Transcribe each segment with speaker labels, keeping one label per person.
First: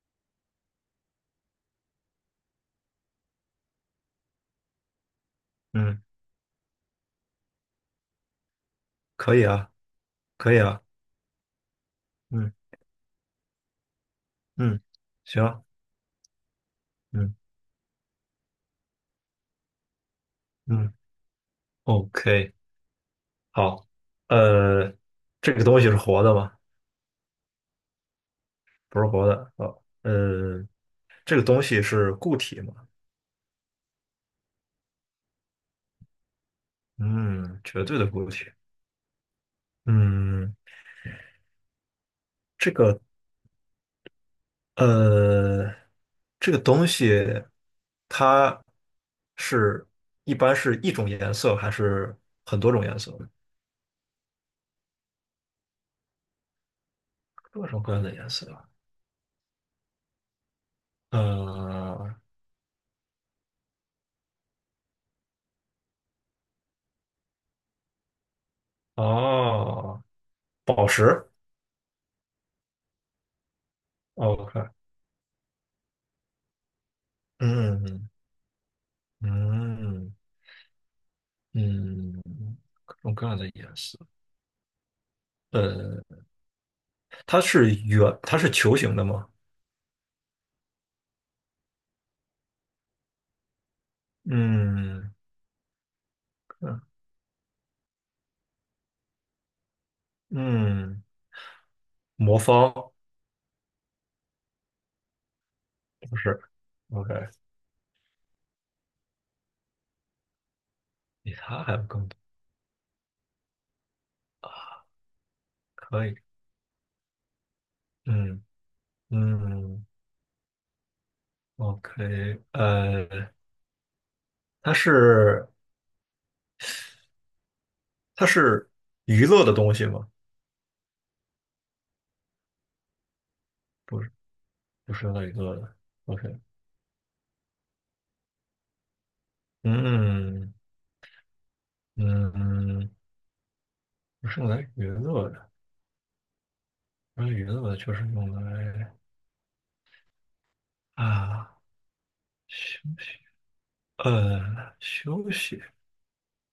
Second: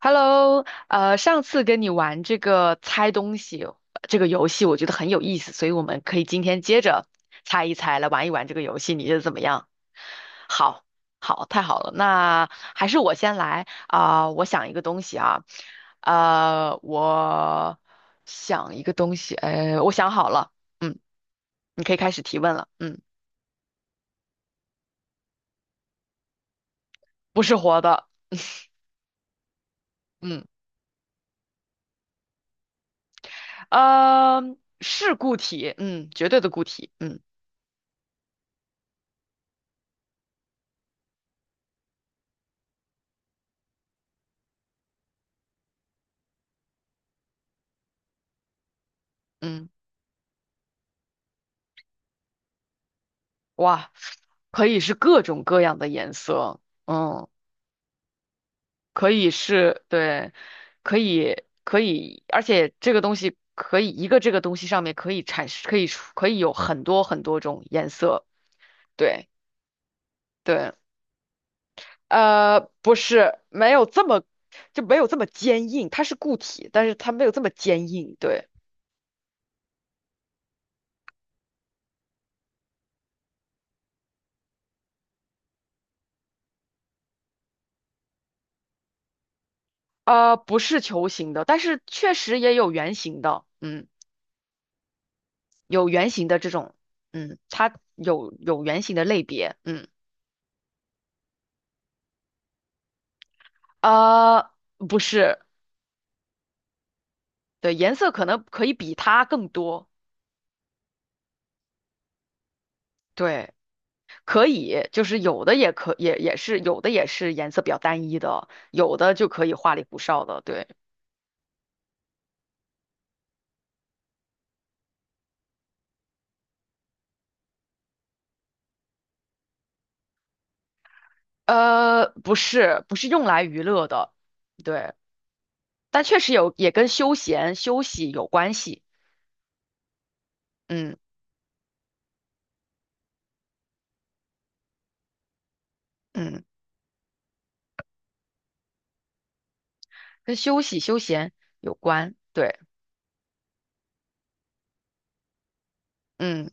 Speaker 1: Hello，上次跟你玩这个猜东西这个游戏，我觉得很有意思，所以我们
Speaker 2: 嗯，
Speaker 1: 可以今天接着猜一猜，来玩一玩这个游戏，你觉得怎
Speaker 2: 可
Speaker 1: 么
Speaker 2: 以
Speaker 1: 样？
Speaker 2: 啊，可以啊，
Speaker 1: 好，好，太好了，那
Speaker 2: 嗯
Speaker 1: 还是我先来啊，我想一
Speaker 2: 嗯，
Speaker 1: 个东西啊，
Speaker 2: 行啊，
Speaker 1: 呃，
Speaker 2: 嗯
Speaker 1: 我想一个东西，哎，我想好了。
Speaker 2: 嗯
Speaker 1: 嗯，你可以开始提
Speaker 2: ，OK，
Speaker 1: 问了。嗯，
Speaker 2: 好，呃，这个东西是活的吗？
Speaker 1: 不是活的。
Speaker 2: 不是活的，哦，
Speaker 1: 嗯，
Speaker 2: 这个东西是固体吗？
Speaker 1: 呃，是固体，嗯，绝对的固体。嗯
Speaker 2: 嗯，绝对的固体。嗯，这个呃，这个东西它
Speaker 1: 嗯。
Speaker 2: 是一般是一种颜色还是很多种颜色？
Speaker 1: 哇，可以是各种各样的颜色。嗯，
Speaker 2: 各种各样的颜色啊。
Speaker 1: 可以是，对，可以可
Speaker 2: 呃，
Speaker 1: 以，而且这个东西可以一个这个东西上面可以产生，可以有很多种颜色。对
Speaker 2: 哦，
Speaker 1: 对。
Speaker 2: 宝石。
Speaker 1: 呃，不是，没有这么
Speaker 2: OK，
Speaker 1: 就没有这么坚硬，它是固体，但是它没有这么坚
Speaker 2: 嗯
Speaker 1: 硬。对。
Speaker 2: 嗯嗯，各种各样的颜色。呃，它是球形的吗？
Speaker 1: 呃，不是球形的，但是确实也有圆形的。嗯，
Speaker 2: 嗯
Speaker 1: 有圆形的这种。
Speaker 2: 嗯
Speaker 1: 嗯，它有圆形的类别。嗯。
Speaker 2: 嗯，魔方
Speaker 1: 啊，不是。
Speaker 2: 不是。OK,
Speaker 1: 对，颜色可能可以比它更多。
Speaker 2: 比它还要更多，
Speaker 1: 对，可以，就是
Speaker 2: 可以。
Speaker 1: 有的也是颜色比较单一
Speaker 2: 嗯
Speaker 1: 的，有的就可以花里
Speaker 2: 嗯
Speaker 1: 胡哨的。对。
Speaker 2: ，OK,它是它是娱乐的东西吗？
Speaker 1: 呃，不是，不是用来娱乐
Speaker 2: 不是，
Speaker 1: 的。
Speaker 2: 不
Speaker 1: 对，
Speaker 2: 是用来娱乐的。
Speaker 1: 但确实
Speaker 2: OK,
Speaker 1: 有也跟休闲休息有关系。
Speaker 2: 嗯
Speaker 1: 嗯
Speaker 2: 嗯，不是用来娱乐的，
Speaker 1: 嗯，
Speaker 2: 不是娱乐的，就是用来。
Speaker 1: 跟休息休闲
Speaker 2: 啊，
Speaker 1: 有关。对。
Speaker 2: 休息，休息，
Speaker 1: 嗯，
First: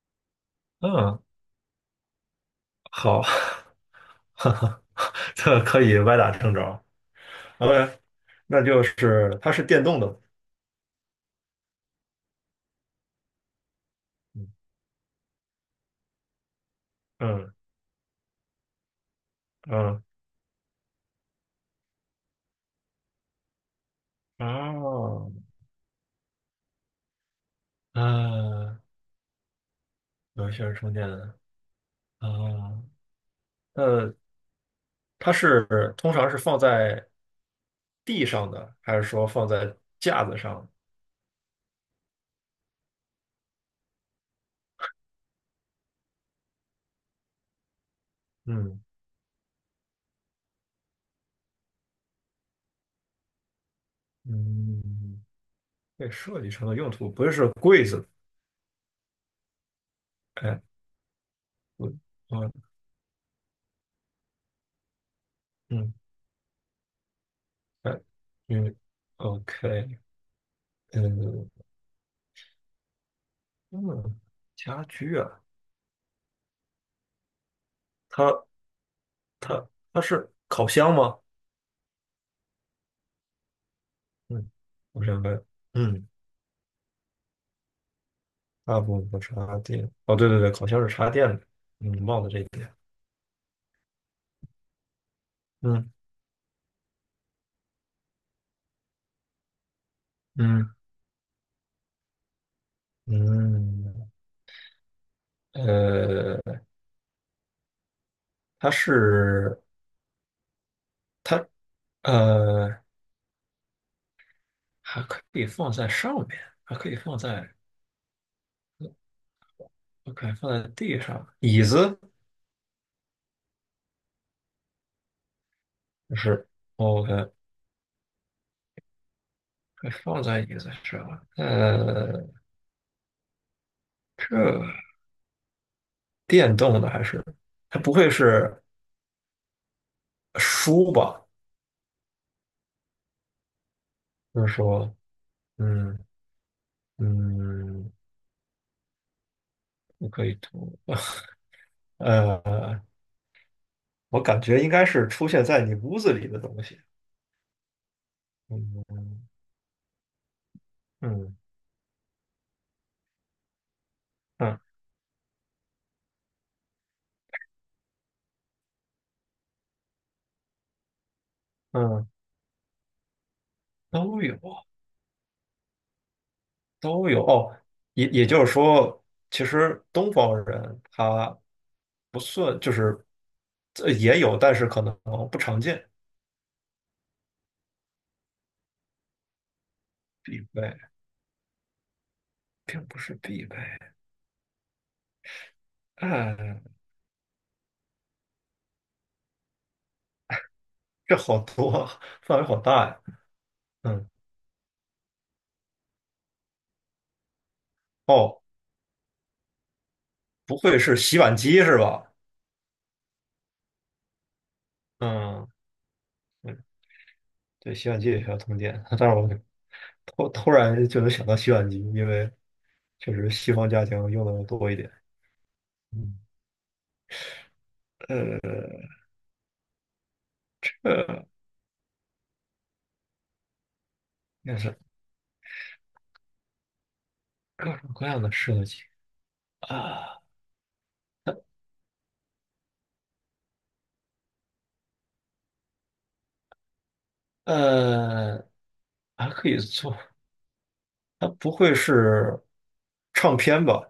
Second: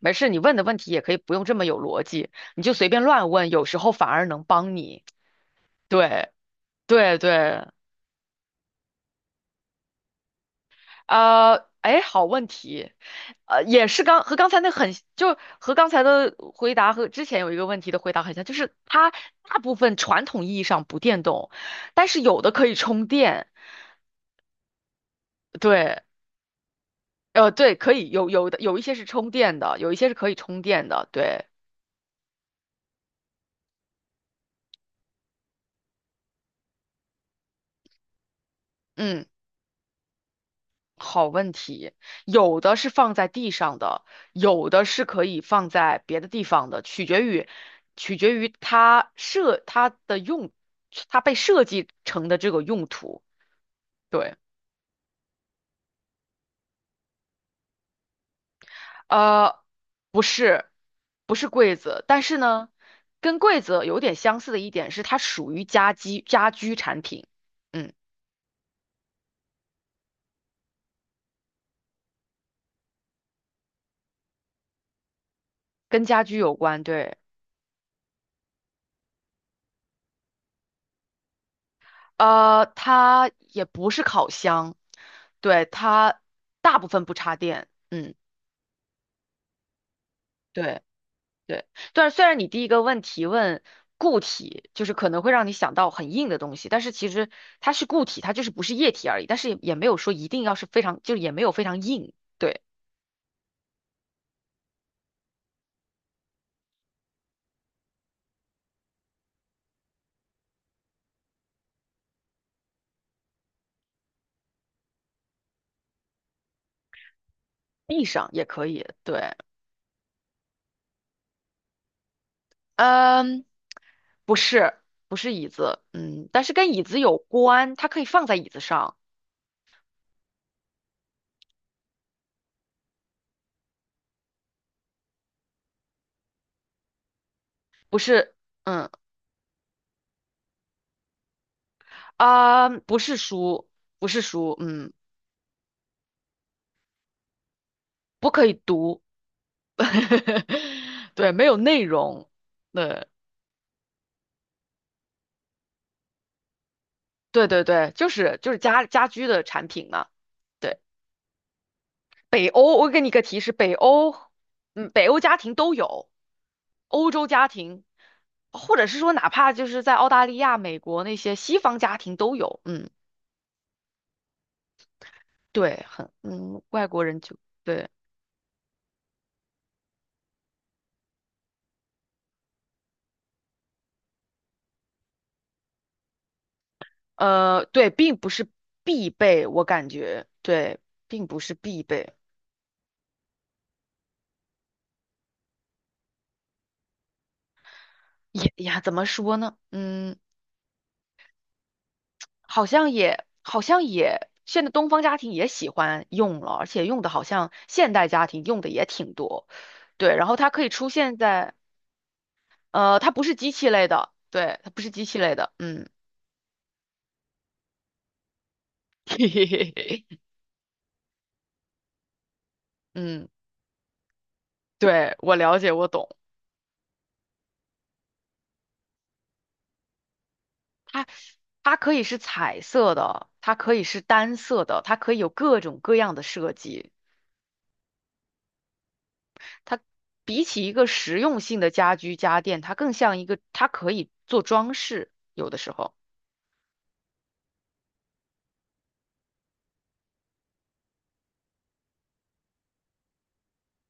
Speaker 1: 没事，你问的问题也可以
Speaker 2: 嗯，
Speaker 1: 不用这么有逻辑，你就随便
Speaker 2: 好，
Speaker 1: 乱问，有时候反而 能
Speaker 2: 哈
Speaker 1: 帮
Speaker 2: 哈，
Speaker 1: 你。
Speaker 2: 这可以歪
Speaker 1: 对
Speaker 2: 打正着。
Speaker 1: 对对。
Speaker 2: OK,那就是它是电动的，
Speaker 1: 呃，哎，好问题。呃，也是刚和
Speaker 2: 嗯
Speaker 1: 刚才那很，就和刚才的回答和之前有
Speaker 2: 嗯
Speaker 1: 一个问题的回答很像，就是它大部分
Speaker 2: 嗯
Speaker 1: 传统意义上不电动，但是有的可以充电。
Speaker 2: 哦，
Speaker 1: 对。呃，对，可以有有的有
Speaker 2: 嗯，
Speaker 1: 一些是充电的，有一些是可以
Speaker 2: 有一些
Speaker 1: 充
Speaker 2: 是
Speaker 1: 电
Speaker 2: 充电
Speaker 1: 的。
Speaker 2: 的，
Speaker 1: 对。
Speaker 2: 啊，呃，通常是放在地上的，还是
Speaker 1: 嗯。
Speaker 2: 说放在架子上？
Speaker 1: 好问题。有的是放在地上的，有的是可以放在别的地方的，取决于
Speaker 2: 嗯
Speaker 1: 它的用，它被设计成的这个用途。对。
Speaker 2: 嗯，被设计成了用途不是说柜子，
Speaker 1: 呃，不
Speaker 2: 哎，
Speaker 1: 是不是柜
Speaker 2: 嗯
Speaker 1: 子，但是呢，跟柜子有点相似的一点是它属于
Speaker 2: 嗯。
Speaker 1: 家居产品。嗯，
Speaker 2: 嗯嗯，OK,嗯嗯，家居啊，
Speaker 1: 跟家居有关。对。
Speaker 2: 它它它是烤箱吗？
Speaker 1: 呃，它也不是烤
Speaker 2: 嗯，
Speaker 1: 箱。
Speaker 2: 我想问，
Speaker 1: 对，
Speaker 2: 嗯，
Speaker 1: 它大部分不插电。嗯。
Speaker 2: 大部分是插电，哦，对对对，烤
Speaker 1: 对
Speaker 2: 箱是插电的，
Speaker 1: 对，
Speaker 2: 嗯，
Speaker 1: 但是
Speaker 2: 忘
Speaker 1: 虽
Speaker 2: 了这
Speaker 1: 然
Speaker 2: 一
Speaker 1: 你第一
Speaker 2: 点，
Speaker 1: 个问题问固体，就是可能会让你想
Speaker 2: 嗯
Speaker 1: 到很硬的东西，但是其实它是固体，它就是不是液体而已，但是也没有说一定要是
Speaker 2: 嗯
Speaker 1: 非常，就是也没有非常硬。对。
Speaker 2: 嗯，呃，它是它呃还可以放在上面，还可以放在
Speaker 1: 地上也可以。对。
Speaker 2: ，OK,放在地上，椅子
Speaker 1: 嗯，不是，不是椅子。
Speaker 2: 就
Speaker 1: 嗯，但
Speaker 2: 是
Speaker 1: 是跟椅子有
Speaker 2: OK,
Speaker 1: 关，它可以放在椅子上。
Speaker 2: 还放在椅子上，这。电动的还是它不
Speaker 1: 不
Speaker 2: 会
Speaker 1: 是。
Speaker 2: 是
Speaker 1: 嗯
Speaker 2: 书吧？
Speaker 1: 不是书，不是
Speaker 2: 就是
Speaker 1: 书。嗯，
Speaker 2: 说，嗯嗯，
Speaker 1: 不可以读。
Speaker 2: 不可以读。
Speaker 1: 对，没有内容。
Speaker 2: 呃，
Speaker 1: 对。
Speaker 2: 我感觉应该是出现在你屋子里的东西。
Speaker 1: 对对对，就是
Speaker 2: 嗯
Speaker 1: 家居
Speaker 2: 嗯
Speaker 1: 的产品嘛。对，北欧，我给你一个提示，北欧。
Speaker 2: 嗯
Speaker 1: 嗯，北欧家庭都有，欧洲家庭，或者是说哪怕就是在澳大利亚、美国那些西方家
Speaker 2: 嗯，
Speaker 1: 庭都有。嗯，
Speaker 2: 都有
Speaker 1: 对，很，嗯，外国
Speaker 2: 都
Speaker 1: 人
Speaker 2: 有
Speaker 1: 就
Speaker 2: 哦。
Speaker 1: 对。
Speaker 2: 也也就是说，其实东方人他不算，就是这也有，但是可能不常见，
Speaker 1: 呃，对，并不是必备，我感觉
Speaker 2: 必备
Speaker 1: 对，并不是必备。
Speaker 2: 并不是必备。哎，
Speaker 1: 也呀，怎么说呢？嗯。
Speaker 2: 这好多，范围好大呀。
Speaker 1: 好像
Speaker 2: 嗯，
Speaker 1: 也，现在东方家庭也喜欢用了，而且用的好像现代家
Speaker 2: 哦。
Speaker 1: 庭用的也挺多。对，然后它
Speaker 2: 不
Speaker 1: 可以
Speaker 2: 会
Speaker 1: 出
Speaker 2: 是
Speaker 1: 现
Speaker 2: 洗碗
Speaker 1: 在，
Speaker 2: 机是吧？
Speaker 1: 它不是机器类的。对，它不是机器类
Speaker 2: 嗯，
Speaker 1: 的。嗯，
Speaker 2: 对，对，洗碗机也需要通电。但是
Speaker 1: 嘿嘿嘿嘿。
Speaker 2: 我突然就能想到洗碗机，因为确
Speaker 1: 嗯，
Speaker 2: 实西方家庭用的多一点。
Speaker 1: 对，我了解，我懂。
Speaker 2: 嗯，
Speaker 1: 它
Speaker 2: 呃，
Speaker 1: 它可以是彩色的，它可以是单
Speaker 2: 也
Speaker 1: 色
Speaker 2: 是
Speaker 1: 的，它可以有各种各样的设计。
Speaker 2: 各种各样的设计
Speaker 1: 它
Speaker 2: 啊，
Speaker 1: 比起一个实用性的家居家电，它更像一个，它可以做装饰，有的时候。
Speaker 2: 呃，还可以做。它不会是唱片吧？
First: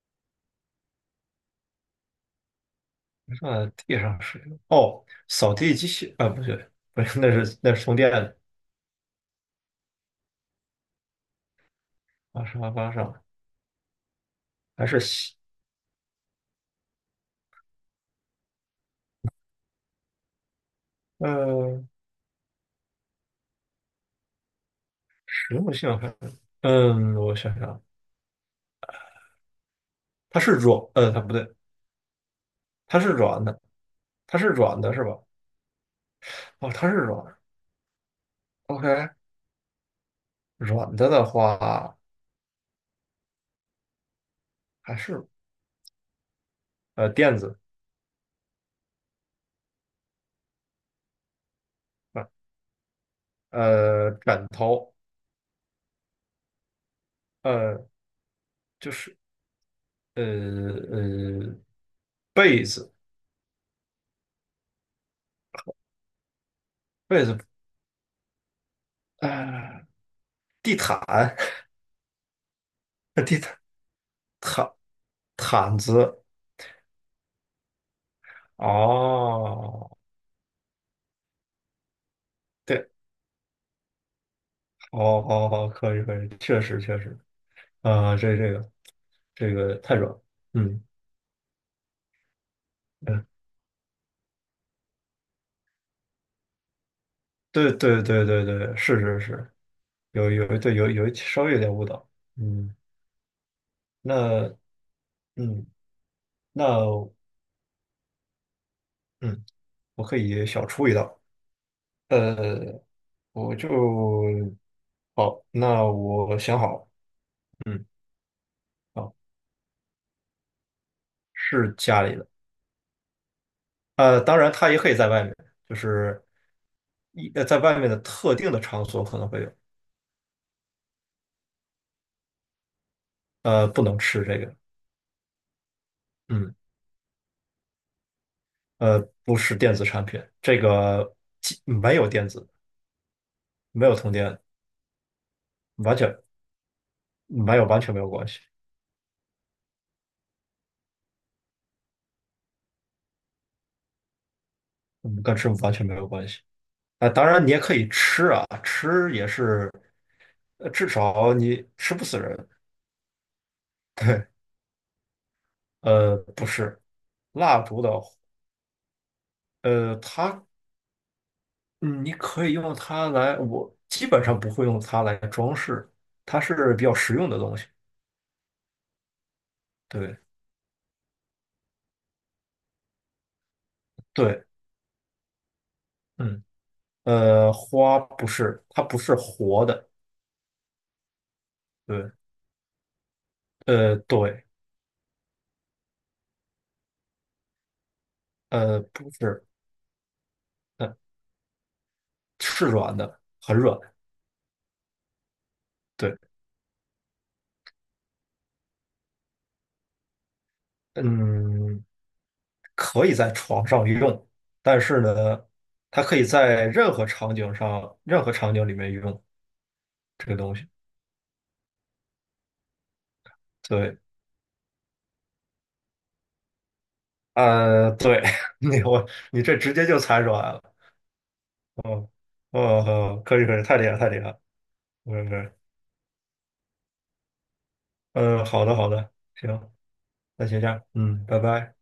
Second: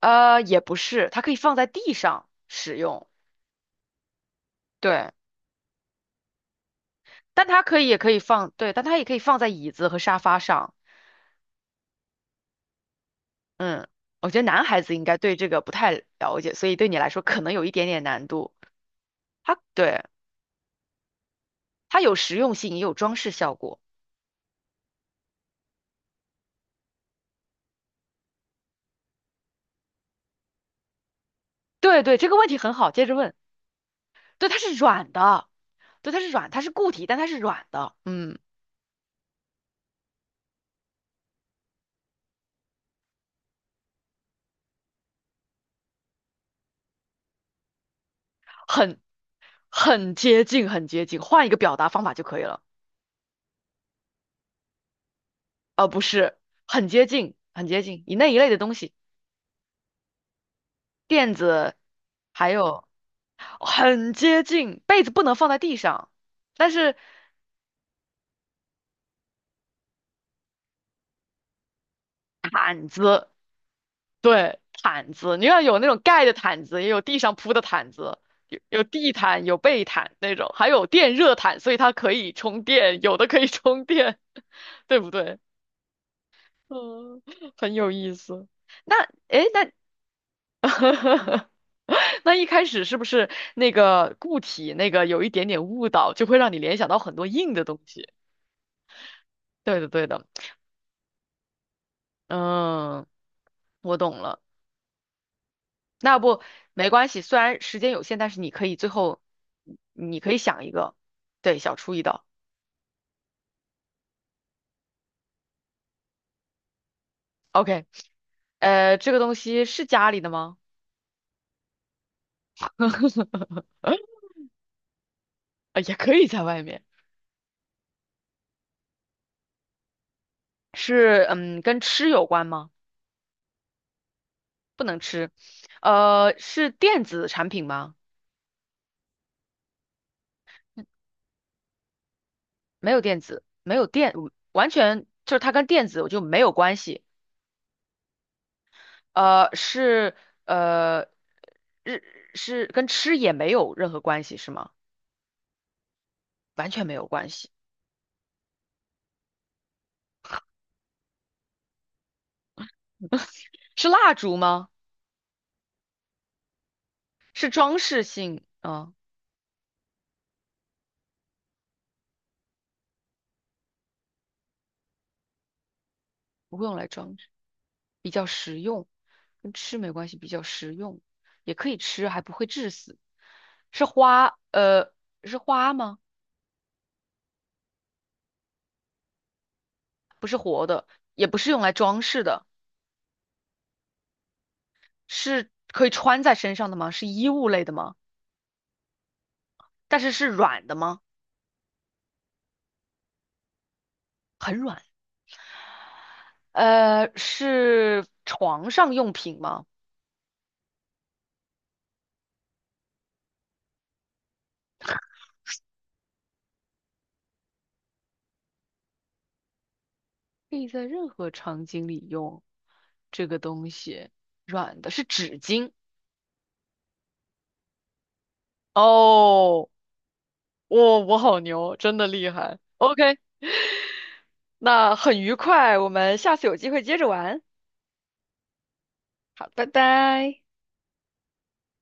Speaker 1: 呃，也不是，它可以放在地上使用。
Speaker 2: 放在地上是哦，
Speaker 1: 对，
Speaker 2: 扫地机器啊，不对，不是，那
Speaker 1: 但
Speaker 2: 是
Speaker 1: 它
Speaker 2: 那是
Speaker 1: 也
Speaker 2: 充
Speaker 1: 可
Speaker 2: 电
Speaker 1: 以
Speaker 2: 的，
Speaker 1: 放。对，但它也可以放在椅子和沙发上。
Speaker 2: 啊，沙发上
Speaker 1: 嗯，我觉得男孩
Speaker 2: 还
Speaker 1: 子
Speaker 2: 是
Speaker 1: 应该
Speaker 2: 洗
Speaker 1: 对这个不太了解，所以对你来说可能有一点点难度。它对，
Speaker 2: 呃。
Speaker 1: 它有实用性，也有装饰效果。
Speaker 2: 实用性，我想想看，嗯，我想想啊，它不对，
Speaker 1: 对对，这个问题很好，
Speaker 2: 它
Speaker 1: 接
Speaker 2: 是
Speaker 1: 着问。
Speaker 2: 软的，它是
Speaker 1: 对，它是
Speaker 2: 软的是吧？
Speaker 1: 软的。对，它
Speaker 2: 哦，
Speaker 1: 是
Speaker 2: 它
Speaker 1: 固
Speaker 2: 是
Speaker 1: 体，但
Speaker 2: 软
Speaker 1: 它
Speaker 2: 的
Speaker 1: 是软的。嗯，
Speaker 2: ，OK,软的的话还是呃垫子，
Speaker 1: 很很接近，很接近，换一个表达方法就
Speaker 2: 呃，
Speaker 1: 可以了。
Speaker 2: 呃枕头，
Speaker 1: 呃，不是，很接近，很接
Speaker 2: 呃，
Speaker 1: 近，以那一类的东
Speaker 2: 就
Speaker 1: 西。
Speaker 2: 是呃
Speaker 1: 垫
Speaker 2: 呃
Speaker 1: 子还
Speaker 2: 被
Speaker 1: 有
Speaker 2: 子，
Speaker 1: 很接近，被子不能放在地上，但是
Speaker 2: 被子，呃，地毯，地毯
Speaker 1: 对
Speaker 2: 毯
Speaker 1: 毯子，你要
Speaker 2: 毯
Speaker 1: 有那种
Speaker 2: 子，
Speaker 1: 盖的毯子，也有地上铺的毯子，有地毯，有被
Speaker 2: 哦，
Speaker 1: 毯那种，还有电热毯，所以它可以充
Speaker 2: 对，
Speaker 1: 电，有的可以充电，对
Speaker 2: 哦
Speaker 1: 不对？
Speaker 2: 哦哦，可以可以，确实确实，
Speaker 1: 嗯，很有意
Speaker 2: 啊、这
Speaker 1: 思。
Speaker 2: 这个
Speaker 1: 那诶，
Speaker 2: 这
Speaker 1: 那
Speaker 2: 个太软了，嗯
Speaker 1: 那一开始是不
Speaker 2: 嗯。
Speaker 1: 是那个固体那个有一点点误导，就会让你联想到很多硬的
Speaker 2: 对
Speaker 1: 东
Speaker 2: 对
Speaker 1: 西？
Speaker 2: 对对对，是是是，
Speaker 1: 对的，对的。
Speaker 2: 有稍微有点误导。嗯，
Speaker 1: 嗯。我懂了。
Speaker 2: 那嗯
Speaker 1: 那要不没关
Speaker 2: 那
Speaker 1: 系，虽然时间有限，但是你可以最后，
Speaker 2: 嗯，我可
Speaker 1: 你可以
Speaker 2: 以
Speaker 1: 想
Speaker 2: 小
Speaker 1: 一
Speaker 2: 出
Speaker 1: 个。
Speaker 2: 一道。
Speaker 1: 对，小出一道。
Speaker 2: 呃，我就好，那我想好，嗯，
Speaker 1: OK，呃，这
Speaker 2: 好，
Speaker 1: 个东西是家里的吗？
Speaker 2: 是家里的。当然它也可以在外面，就
Speaker 1: 也可
Speaker 2: 是
Speaker 1: 以在外面。
Speaker 2: 一呃在外面的特定的场所可能会有，
Speaker 1: 是，嗯，跟吃有关吗？
Speaker 2: 不能吃这个，
Speaker 1: 不能吃。呃，
Speaker 2: 嗯，
Speaker 1: 是电子产品吗？
Speaker 2: 呃，不是电子产品，这个既没有电子，
Speaker 1: 没有电子，没有
Speaker 2: 没有通
Speaker 1: 电，
Speaker 2: 电，
Speaker 1: 完全就是它跟电
Speaker 2: 完
Speaker 1: 子我
Speaker 2: 全。
Speaker 1: 就没有关系。
Speaker 2: 没有，完全没有关系，
Speaker 1: 呃，是，呃，日是跟吃也没有任何关系，是吗？
Speaker 2: 嗯，跟吃完全没有关系。
Speaker 1: 完全没有
Speaker 2: 啊、当
Speaker 1: 关
Speaker 2: 然
Speaker 1: 系。
Speaker 2: 你也可以吃啊，吃也是，至少你吃不死人。
Speaker 1: 是 蜡
Speaker 2: 对，
Speaker 1: 烛吗？
Speaker 2: 不是，
Speaker 1: 是
Speaker 2: 蜡
Speaker 1: 装
Speaker 2: 烛的，
Speaker 1: 饰性啊，
Speaker 2: 呃，它，嗯你可以用它来，我基本上不会用它来装饰，它
Speaker 1: 不会
Speaker 2: 是
Speaker 1: 用
Speaker 2: 比
Speaker 1: 来
Speaker 2: 较实
Speaker 1: 装饰，
Speaker 2: 用的东西。
Speaker 1: 比较实用，跟吃没关系，
Speaker 2: 对，
Speaker 1: 比较实用，也可以吃，还不会致死。是花，
Speaker 2: 对，
Speaker 1: 呃，是花吗？
Speaker 2: 嗯，花不是，它不是活的。
Speaker 1: 也不是用来装
Speaker 2: 对，
Speaker 1: 饰的，
Speaker 2: 对，
Speaker 1: 是可以穿在身上的吗？是衣物类的吗？
Speaker 2: 不是，
Speaker 1: 但是是软的
Speaker 2: 呃，
Speaker 1: 吗？
Speaker 2: 是软的，很软。
Speaker 1: 很软。
Speaker 2: 对，
Speaker 1: 呃，是床上用品吗？
Speaker 2: 嗯。可以在床上用，但是呢，它可以在任何场景上、任何场景里面用这个东
Speaker 1: 可
Speaker 2: 西。
Speaker 1: 以在任何场景里用这个东
Speaker 2: 对，
Speaker 1: 西，软的是纸巾
Speaker 2: 对，你这
Speaker 1: 哦。
Speaker 2: 直接就猜出来了。
Speaker 1: 我好牛，真的
Speaker 2: 哦，
Speaker 1: 厉害。
Speaker 2: 哦，好
Speaker 1: OK，
Speaker 2: 可以可以，太厉害太厉害。
Speaker 1: 那
Speaker 2: 嗯
Speaker 1: 很
Speaker 2: 是
Speaker 1: 愉
Speaker 2: 不是
Speaker 1: 快，我们下次有机会接着玩。
Speaker 2: 嗯，好的好的，
Speaker 1: 好，拜
Speaker 2: 行，
Speaker 1: 拜。
Speaker 2: 那先这样，嗯，拜拜。